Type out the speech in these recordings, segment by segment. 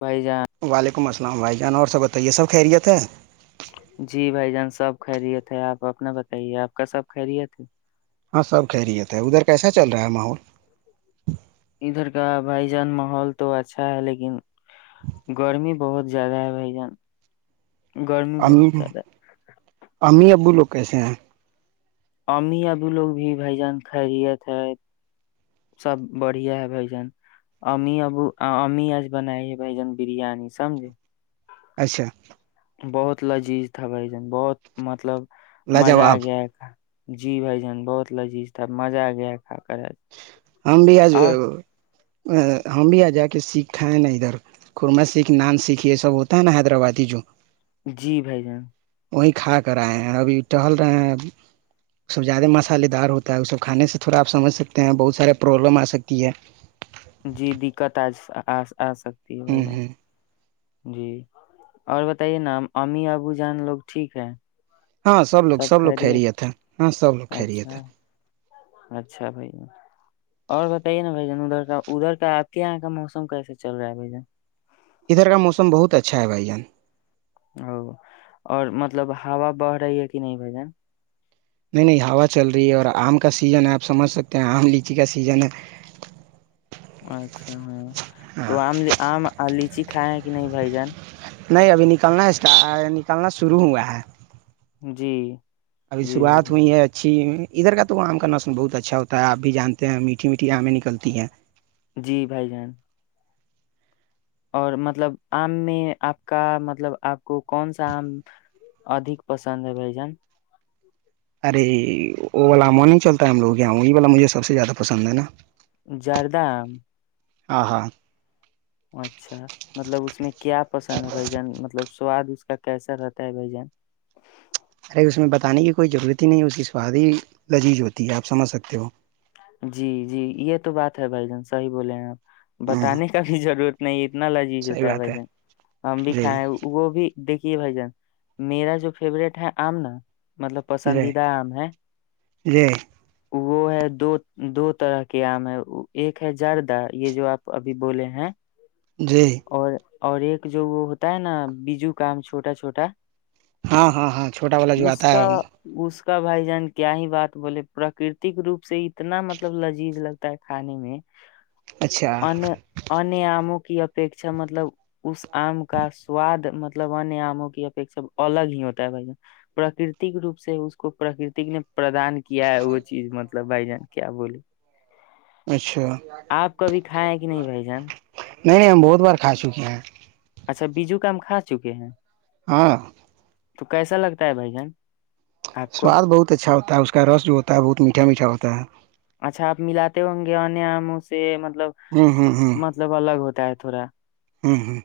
بھائی جان وعلیکم السلام بھائی جان اور سب بتائیے سب خیریت ہے جی بھائی جان سب خیریت ہے اپ اپنا بتائیے اپ کا سب خیریت ہے ہاں سب خیریت سے ادھر کیسا چل رہا ہے ماحول ادھر کا بھائی جان ماحول تو اچھا ہے لیکن گرمی بہت زیادہ ہے بھائی جان گرمی امی بہت زیادہ ہے امی ابو لوگ کیسے ہیں امی ابو لوگ ہیں بھائی جان خیریت ہے سب بڑھیا ہے بھائی جان امی ابو امی اج بنا ہے یہ بھائی جان بریانی سمجھ اچھا بہت لذیذ تھا بھائی جان بہت مطلب مزہ لاجواب اگیا ہے جی بھائی جان بہت لذیذ تھا مزہ اگیا ہم بھی اج ہم بھی ا جائے کسی ہیں ادھر کرنا سیکھ نان سیکھ یہ سب ہوتا ہیں حیدرآبادی ہو جی بھائی جان اوہی کھا کر ائے ہیں ابھی ڈال رہے ہیں سجاد مصالے دار ہوتا ہے اس کو کھانے سے تھوڑا اپ سمجھ سکتے ہیں بہت سارے پرابلم ا سکتی ہے جی دقت [unintelligible] ا سکتی ہے بھائی ہوں جان ہوں جی اور بتائیے نام امی ابو جان لوگ ٹھیک ہیں ہاں لوگ سب لوگ خیریت ہے ہاں سب لوگ خیریت اچھا ہے اچھا بھائی اور بتائیے نا بھائی جان ادھر ادھر اپ کے یہاں کا موسم کیسا چل رہا ہے بھائی جان ادھر کا موسم بہت اچھا ہے بھائی جان اور مطلب ہوا بار ہے یہ کہ نہیں بھائی جان نہیں نہیں ہوا چل رہی ہے اور ام کا سیزن ہے اپ سمجھ سکتے ہیں عام اور لیچی کا سیزن ہے اچھا تو ہاں عام عام اور لیچی کھائیں کہ نہیں بھائی جان نہیں ابھی نکلنا ہے اس کا نکالنا شروع ہوا ہے جی ابھی جی بھائی شروعات جان ہوئی ہے اچھی [unintelligible] ادھر کا تو عام کرنا سن بہت اچھا اور اپ بھی جانتے ہیں میٹھی میٹھی امی نکلتی ہے جی بھائی جان اور مطلب ام میں اپ کا مطلب اپ کو کون سا عام ادھی پسند ہے بھائی جان ارے وہ وال مو نہیں چلتا ہے ہم لوگ یہاں وہی والا مجھے سب سے زیادہ پسند ہے نا۔ جاردہ۔ اہا۔ مطلب اس میں کیا پسند ہے بھائی جان مطلب سواد اس کیسا رہتے ہے بھیا۔ اس میں بتانے کی کوئی ضرورت ہی نہیں اس کی سواد ہی لزیز ہوتی ہے اپ سمجھ سکتے ہو۔ جی جی یہ تو بات ہے بھائی جان صحیح بولیں ہیں آپ ہوں بتانے کا بھی ضرورت نہیں۔ اتنا لذیذ صحیح ہوتا ہے بات بھائی جان ہم بھی جی کھائیں وہ بھی۔ دیکھیے بھائی جان میرا جو فیورٹ ہے آم نا۔ مطلب جی پسندیدہ آم ہے۔ جی وہ ہے دو۔ دو طرح کی ایک ہے جر دار یہ جو اپ ابھی بولیں ہیں۔ جی اور‌۔ اور ایک جو وہ ہوتا ہے نا بیجو کام چھوٹا چھوٹا۔ ہا ہا ہا چھوٹا والا جو اتا ہے۔ تو بھائی جان کیا ہی بات بولے پراکرتی کے روپ سے اتنا مطلب لذیذ لگتا ہے کھانے میں۔ اچھا انے انے عامک۔ یس۔ ایک اچھا مطلب اس عام کا سواد مطلب ان آمو کےادکتم الگ ہی ہوتا ہے پراکرتی کے روپ سےہی اس کو پراگرتی نے۔ پردان کیا ہے وہ چیز مطلب بھائی جان۔ کیا بولوں۔ اچھا۔ آپ کبھی کھایے ہے کہ نہیں بھائی جان۔ نہیں نہیں ہم بہت بار کھا چکے ہے۔ بیجو کا آم کھا چکے ہیں۔ ہاں۔ تو کیسا لگتا ہے بھائی جان۔ آپ کو سواد بہت اچھا ہوتا ہے اس کا رس جو ہوتا ہے بہت میٹھا میٹھا ہوتا ہیں۔ [inaudible] اچھا اپ ملاتے ہوں گے ان آمو سے۔ مطلب ہوں ہوں مطلب الگ ہوتے ہیں۔ [unintelligible] ہم ہم۔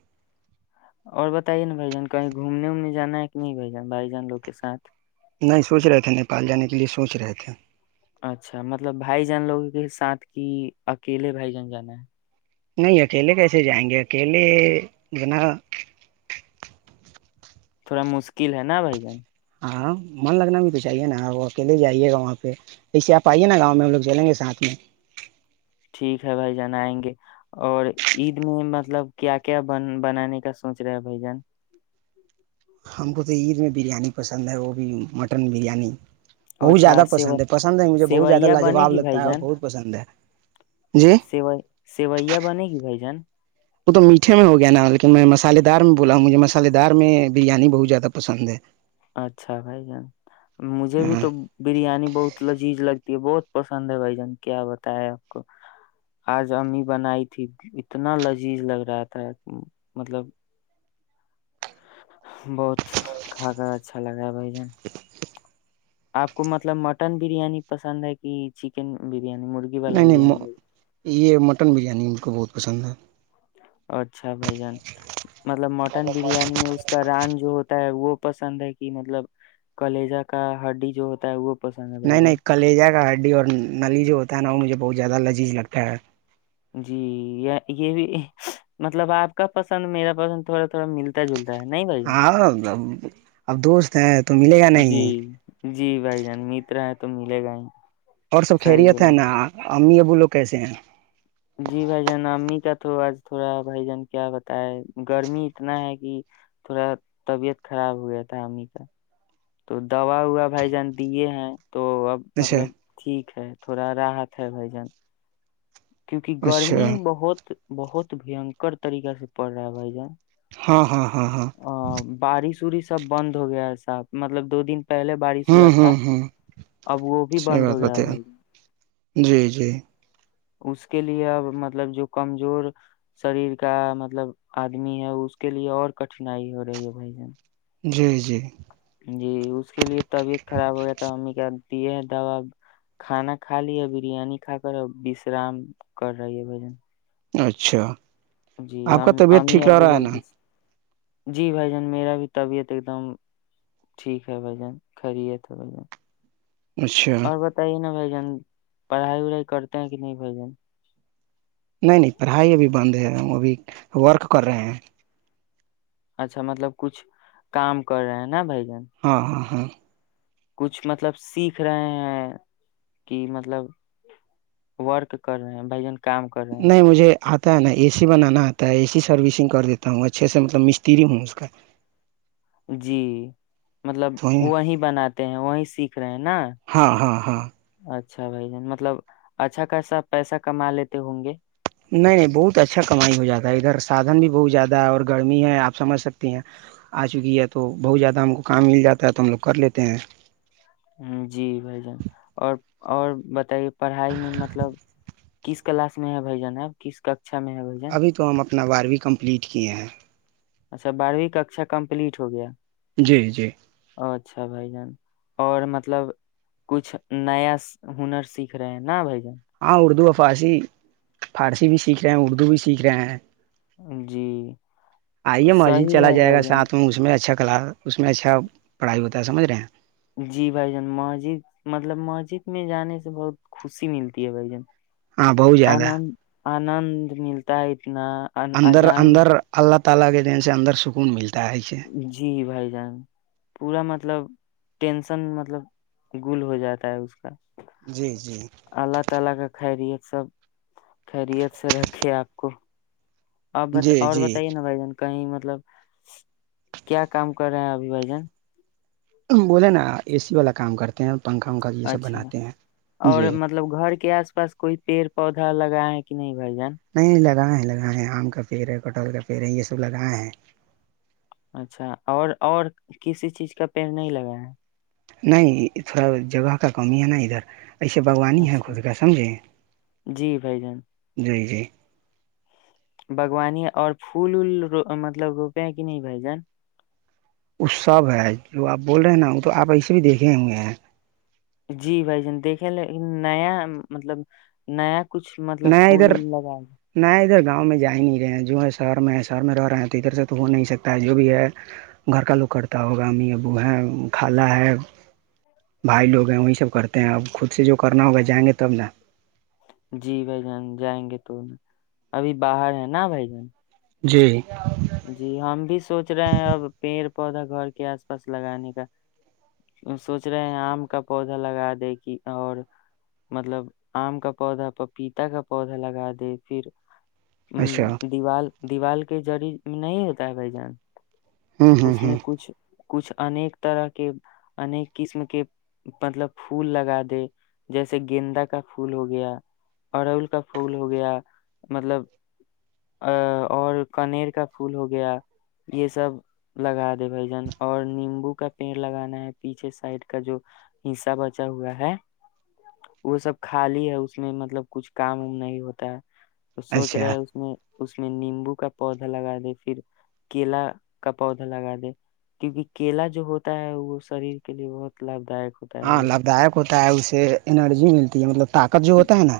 اور بتائیے نا بھائی جان کہی گھومنے ومنے جانا ہے کہ نہیں بھیجان بھائی جان لوگ کے ساتھ۔ نہیں سوچ رہے تھے نیپال جانے کے لیے سوچ رہے تھے اچھا مطلب بھائی جان لوگوں کے ساتھ کی اکیلے بھائی جان جانا ہے۔ نہیں اکیلے کیسے جائیں گے اکیلے بھینا۔ تھوڑا مشکل ہے نا بھائی جان۔ ہاں من لگنا بھی تو چاہیے نا وہ اکیلے جائیے گا وہاں پے ایسے اپ ائیے نا یہاں پے ہم لوگ چلیں گے ساتھ میں۔ ٹھیک ہے بھائی جان ائیں گے اور عید می مطلب کیا کیا بنانے کا سوچ رہے ہے بھائی جان۔ ہم کو تو عید میں بریانی پسند ہے وہ بھی مٹن بریانی۔ او بہت اچھا زیادہ پسند ہے پسند ہے مجھے بہت زیادہ سوایہ بنے لاجواب گی بھائی لگتا ہے اور جان بہت پسند ہے جی سی سویا بنے گی بھائی جان۔ وہتو میٹھے میں ہو گیا نا بلکہ میں مصالحے دار میں بولا ہوں مجھے مصالحے دار میں بریانی بہو زیادہ پسند ہے اچھا بھائی جان مجھے بھی ہاں تو بریانی بہت لذیذ لگ یہ بہت پسند ہے بھائی جان کیا بتایا ہے اپ کو اج امی بنائی تھی اتنا لذیذ لگ رہا تھا مطلب بہت اچھا لگا بھائی جان اپ کو مطلب مٹن بریانی پسند ہے کہ چکن بریانی مرغی والا نہیں نہیں بریانی یہ مٹن بریانی بہت پسند ہے اچھا بھائی جان مطلب مٹن بریانی میں ران جو ہوتا ہے وہ پسند ہے کہ مطلب کلیجہ کا ہڈی جو ہوتا ہے وہ پسند ہے بھائی نہیں نہیں جان کل لے جائے گا اور نلی جو ہوتا ہے نا وہ مجھے بہت زیادہ لذیز لگتا ہے جی یہ مطلب اپ کا پسند میرا پسند تھوڑا تھوڑا ملتا جلتا ہے نہیں بھائی جان ہے اب دوست ہیں تو ملے گا نہیں جی ہم ملے گا ہی اور سب صحیح خیریت ہے بولے نا امی ابو لوگ کیسے ہیں جی بھائی جان امی کا تھوڑا بھائی جان کیا بتایا گرمی اتنا ہے کی تھوڑا طبیعت خراب رہتا امی کا تو دعوی ہوا بھائی جان دیے ہیں تو اب اچھا مطلب ٹھیک ہے تھوڑا راحت ہے بھائی جان کیونکہ گرمی اچھا بہت بہت بھیانک طریقہ سے پڑھ رہا ہے بھائی جان ہے ہے ہے بارش یورش سب بند ہو گیا ایسا مطلب دو دن پہلے بارش ہوا ہوں تھا ہوں ہوں اب وہ بھی صحیح بند ہو بات گیا بات بھائی جی جی اس کے لیے اب مطلب جو کمزور سریر کا مطلب ادمی ہے اس کے لیے اور کٹھنائی ہو رہی ہے بھائی جان جی جی جی اس کے لیے طبیعت خراب ہو گیا تھا امی کا دیے ہیں دعوی کھانا کھا لی ہے بریانی کھا کر وسرام کر رہی ہے اچھا جی آپ کا طبیعت امی ٹھیک رہ ابو رہا ہے لوگ نا جی بھائی جان میرا بھی طبیعت ایک دم ٹھیک ہے بھائی جان خیریت ہے اچھا اور بتائیے نا بھائی پڑھائی بڑھائی کرتے ہیں کہ نہیں بھائی جان نہیں نہیں پڑھائی ابھی بند ہے ابھی ورک کر رہے ہیں اچھا مطلب کچھ کام کر رہا ہے نا بھائی جان [unintelligible] کچھ مطلب سیکھ رہے ہیں کہ مطلب ورک کر رہے ہیں کام کر رہے ہیں نہیں مجھے اتا نہیں ایسی بنانا اتا ہے اسی سروسنگ کر دیتا ہوں اچھے سے مطلب مشتی بھی ہوں اس کا جی مطلب تو وہیں بناتے ہیں وہیں سیکھ رہے ہیں نا ہاں ہاں ہاں اچھا بھائی جان مطلب اچھا خاصا پیسہ کما لیتے ہوں گے نہیں بہت اچھا کمائی ہو جاتا ہے ادھر سادن بھی بھوک جاتا ہے اور گرمی ہے اپ سمجھ سکتے ہیں ا چکی ہے تو بہت زیادہ ہم کو کام مل جاتا ہے تو ہم لوگ کر لیتے ہیں جی بھائی جان اور اور بتائیں پڑھائی میں مطلب کس کلاس میں ہے بھائی جان اپ کس اچھا میرا بھائی جان واری کمپلیٹ کیے ہیں [unintelligible] جی جی اچھا بھائی جان اور مطلب کچھ نیا ہنر سیکھ رہے ہیں نا ا اردوسی فارسی بھی سیکھ رہے ہیں اردو بھی سیکھ رہے ہیں جان جی ائیے ماضی صحیح چلا ہے جائے گا بھائی جان ساتھ میں اس میں اس میں اچھا پڑھائی ہوتا ہے سمجھ رہے ہیں جی بھائی اماں جی مطلب ماجد میں جانے سے بہت خوشی ملتی ہے بہت زیادہ آنند انند ملتا ہے اتنا ان- اذان [unintelligible] [unintelligible] جی بھائی جان پورا مطلب ٹینشن مطلب گول ہو جاتا ہے جی جی اللہ تعالی کا سب خیریت سے رکھے اپ کو کو کہہ رہی ہے نا جی اور جی بتائیے نا بھائی کہیں مطلب کیا کام کر رہے ہیں ابھی بھائی بولیں نا اس والا کام پنکھا وکھا یہ سب اچھا بناتے ہیں اور جی مطلب گھر کے اس پاس کوئی ادھا لگائیں کتنی [unintelligible] [unintelligible] اچھا اور اور کسی چیز کا پیل نہیں لگایا نہیں جگہ کا قومی ہے نا ادھر ہے اچھا جی بھائی جان [unintelligible] بھگوانی اور پھول مطلب ہوتا ہے کہ نہیں بھائی جان کچھ صاحب ہیں جو اپ بول رہے ہیں نا ہم تو اپ ایسے بھی دیکھ رہے ہیں جی بھائی جان دیکھیں نیا مطلب کچھ مطلب نیا پھول ادھر لگا نہ ادھر گاؤں میں جا ہی نہیں رہے ہیں جوہے میں سر میرا اور ادھر سے تو ہو نہیں سکتا جو بھی ہے گھر کا لکڑتا ہوگا امی ابو ہیں کھالا ہے بھائی لوگ ہیں وہیں سے کرتے ہیں اب خود سے جو کرنا ہوگا جائیں گے تب جی بھائی جان جائیں گے تو ابھی باہر ہے نا بھائی جی جی ہم بھی سوچ رہے ہیں اب پیڑ لگانے کا سوچ رہے ہیں ام کا پودا لگا دے گی اور مطلب ام کا کوزہ پپیتا کا پودا لگا دے پھر اچھا دیوال دیوال کے جری نہیں ہوتا ہے بھائی جان ہوں ہوں اس نے ہوں کچھ کچھ انیک طرح کے انیک قسم کے مطلب پھول لگا دے جیسے گندہ کا پھول ہو گیا اور ان کا پھول ہو گیا مطلب اور کانیر کا پھول ہو گیا یہ سب لگا دے بھائی جان اور نیمبو کا پیر لگانا ہے پیچھے سائیڈ کا جو حصہ بچا ہوا ہے وہ سب کھا لیا ہے اس میں مطلب کچھ کام نہیں ہوتا سوچ رہے اچھا ہیں اس میں اس نے نیمبو کا پودا لگا دی پھر کیلا کا پودا لگا دے کیونکہ کیلا جو ہوتا ہے وہ ساری کے لیے مطلب ہاں لبیک انرجی ملتی ہے مطلب طاقت جو ہوتا ہے نا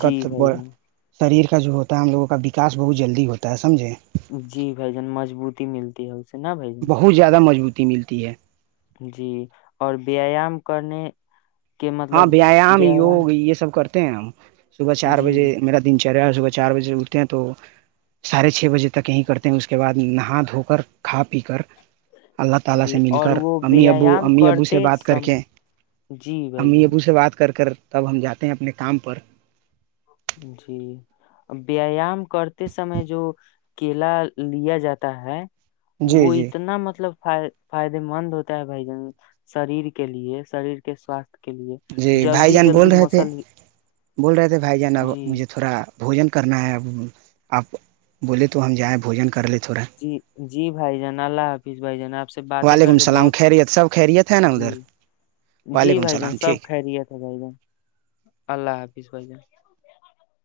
جی بھائی جان تاریخ کا جو ہوتا ہے ہم لوگوں کا بیکاز بہت جلدی ہوتا ہے سمجھیں جی بھائی جان مضبوطی ملتی ہے اسے نا بھائی جان بہت زیادہ موجود ڈی ملتی ہے جی اور بے ایام کرنے کہ مطلب ویایام یہ سب کر [inaudible] کرتے ہیں صبح چار جی بجے میرا دن چار بجے اٹھتے ہیں تو ساڑھے چھ بجے تک یہیں کرتے ہیں اس کے بعد ہو کر کھا پی کر اللہ تعالی جی سے مل اور کر وہ امی ابو ویایام امی ابو سے کرتے بات کر سم کے جی بھائی امی جان ابو سے بات کر کر تب ہم جاتے ہیں اپنے کام پر جی ایم پی ایم غور سے میں جو کیلا لیا جاتا ہے جی وہ جی اتنا مطلب بند ہو جائے بھائی جان سریر کے لیے سریر کے ساتھ جی بھائی جان بول رہے تھے بول رہے تھے بھائی جان کو جی یہ تھوڑا بھوجن کرنا ہے اپ بولے تو ہم جو ہے بھوجن کر لی جی جی بھائی جان اللہ حافظ بھائی جان باتیں وعلیکم کر کے السلام بہت خیریت سب خیریت ہے نا ادھر جی وعلیکم بھائی جان السلام ٹھیک سب خیریت ہے بھائی جان اللہ حافظ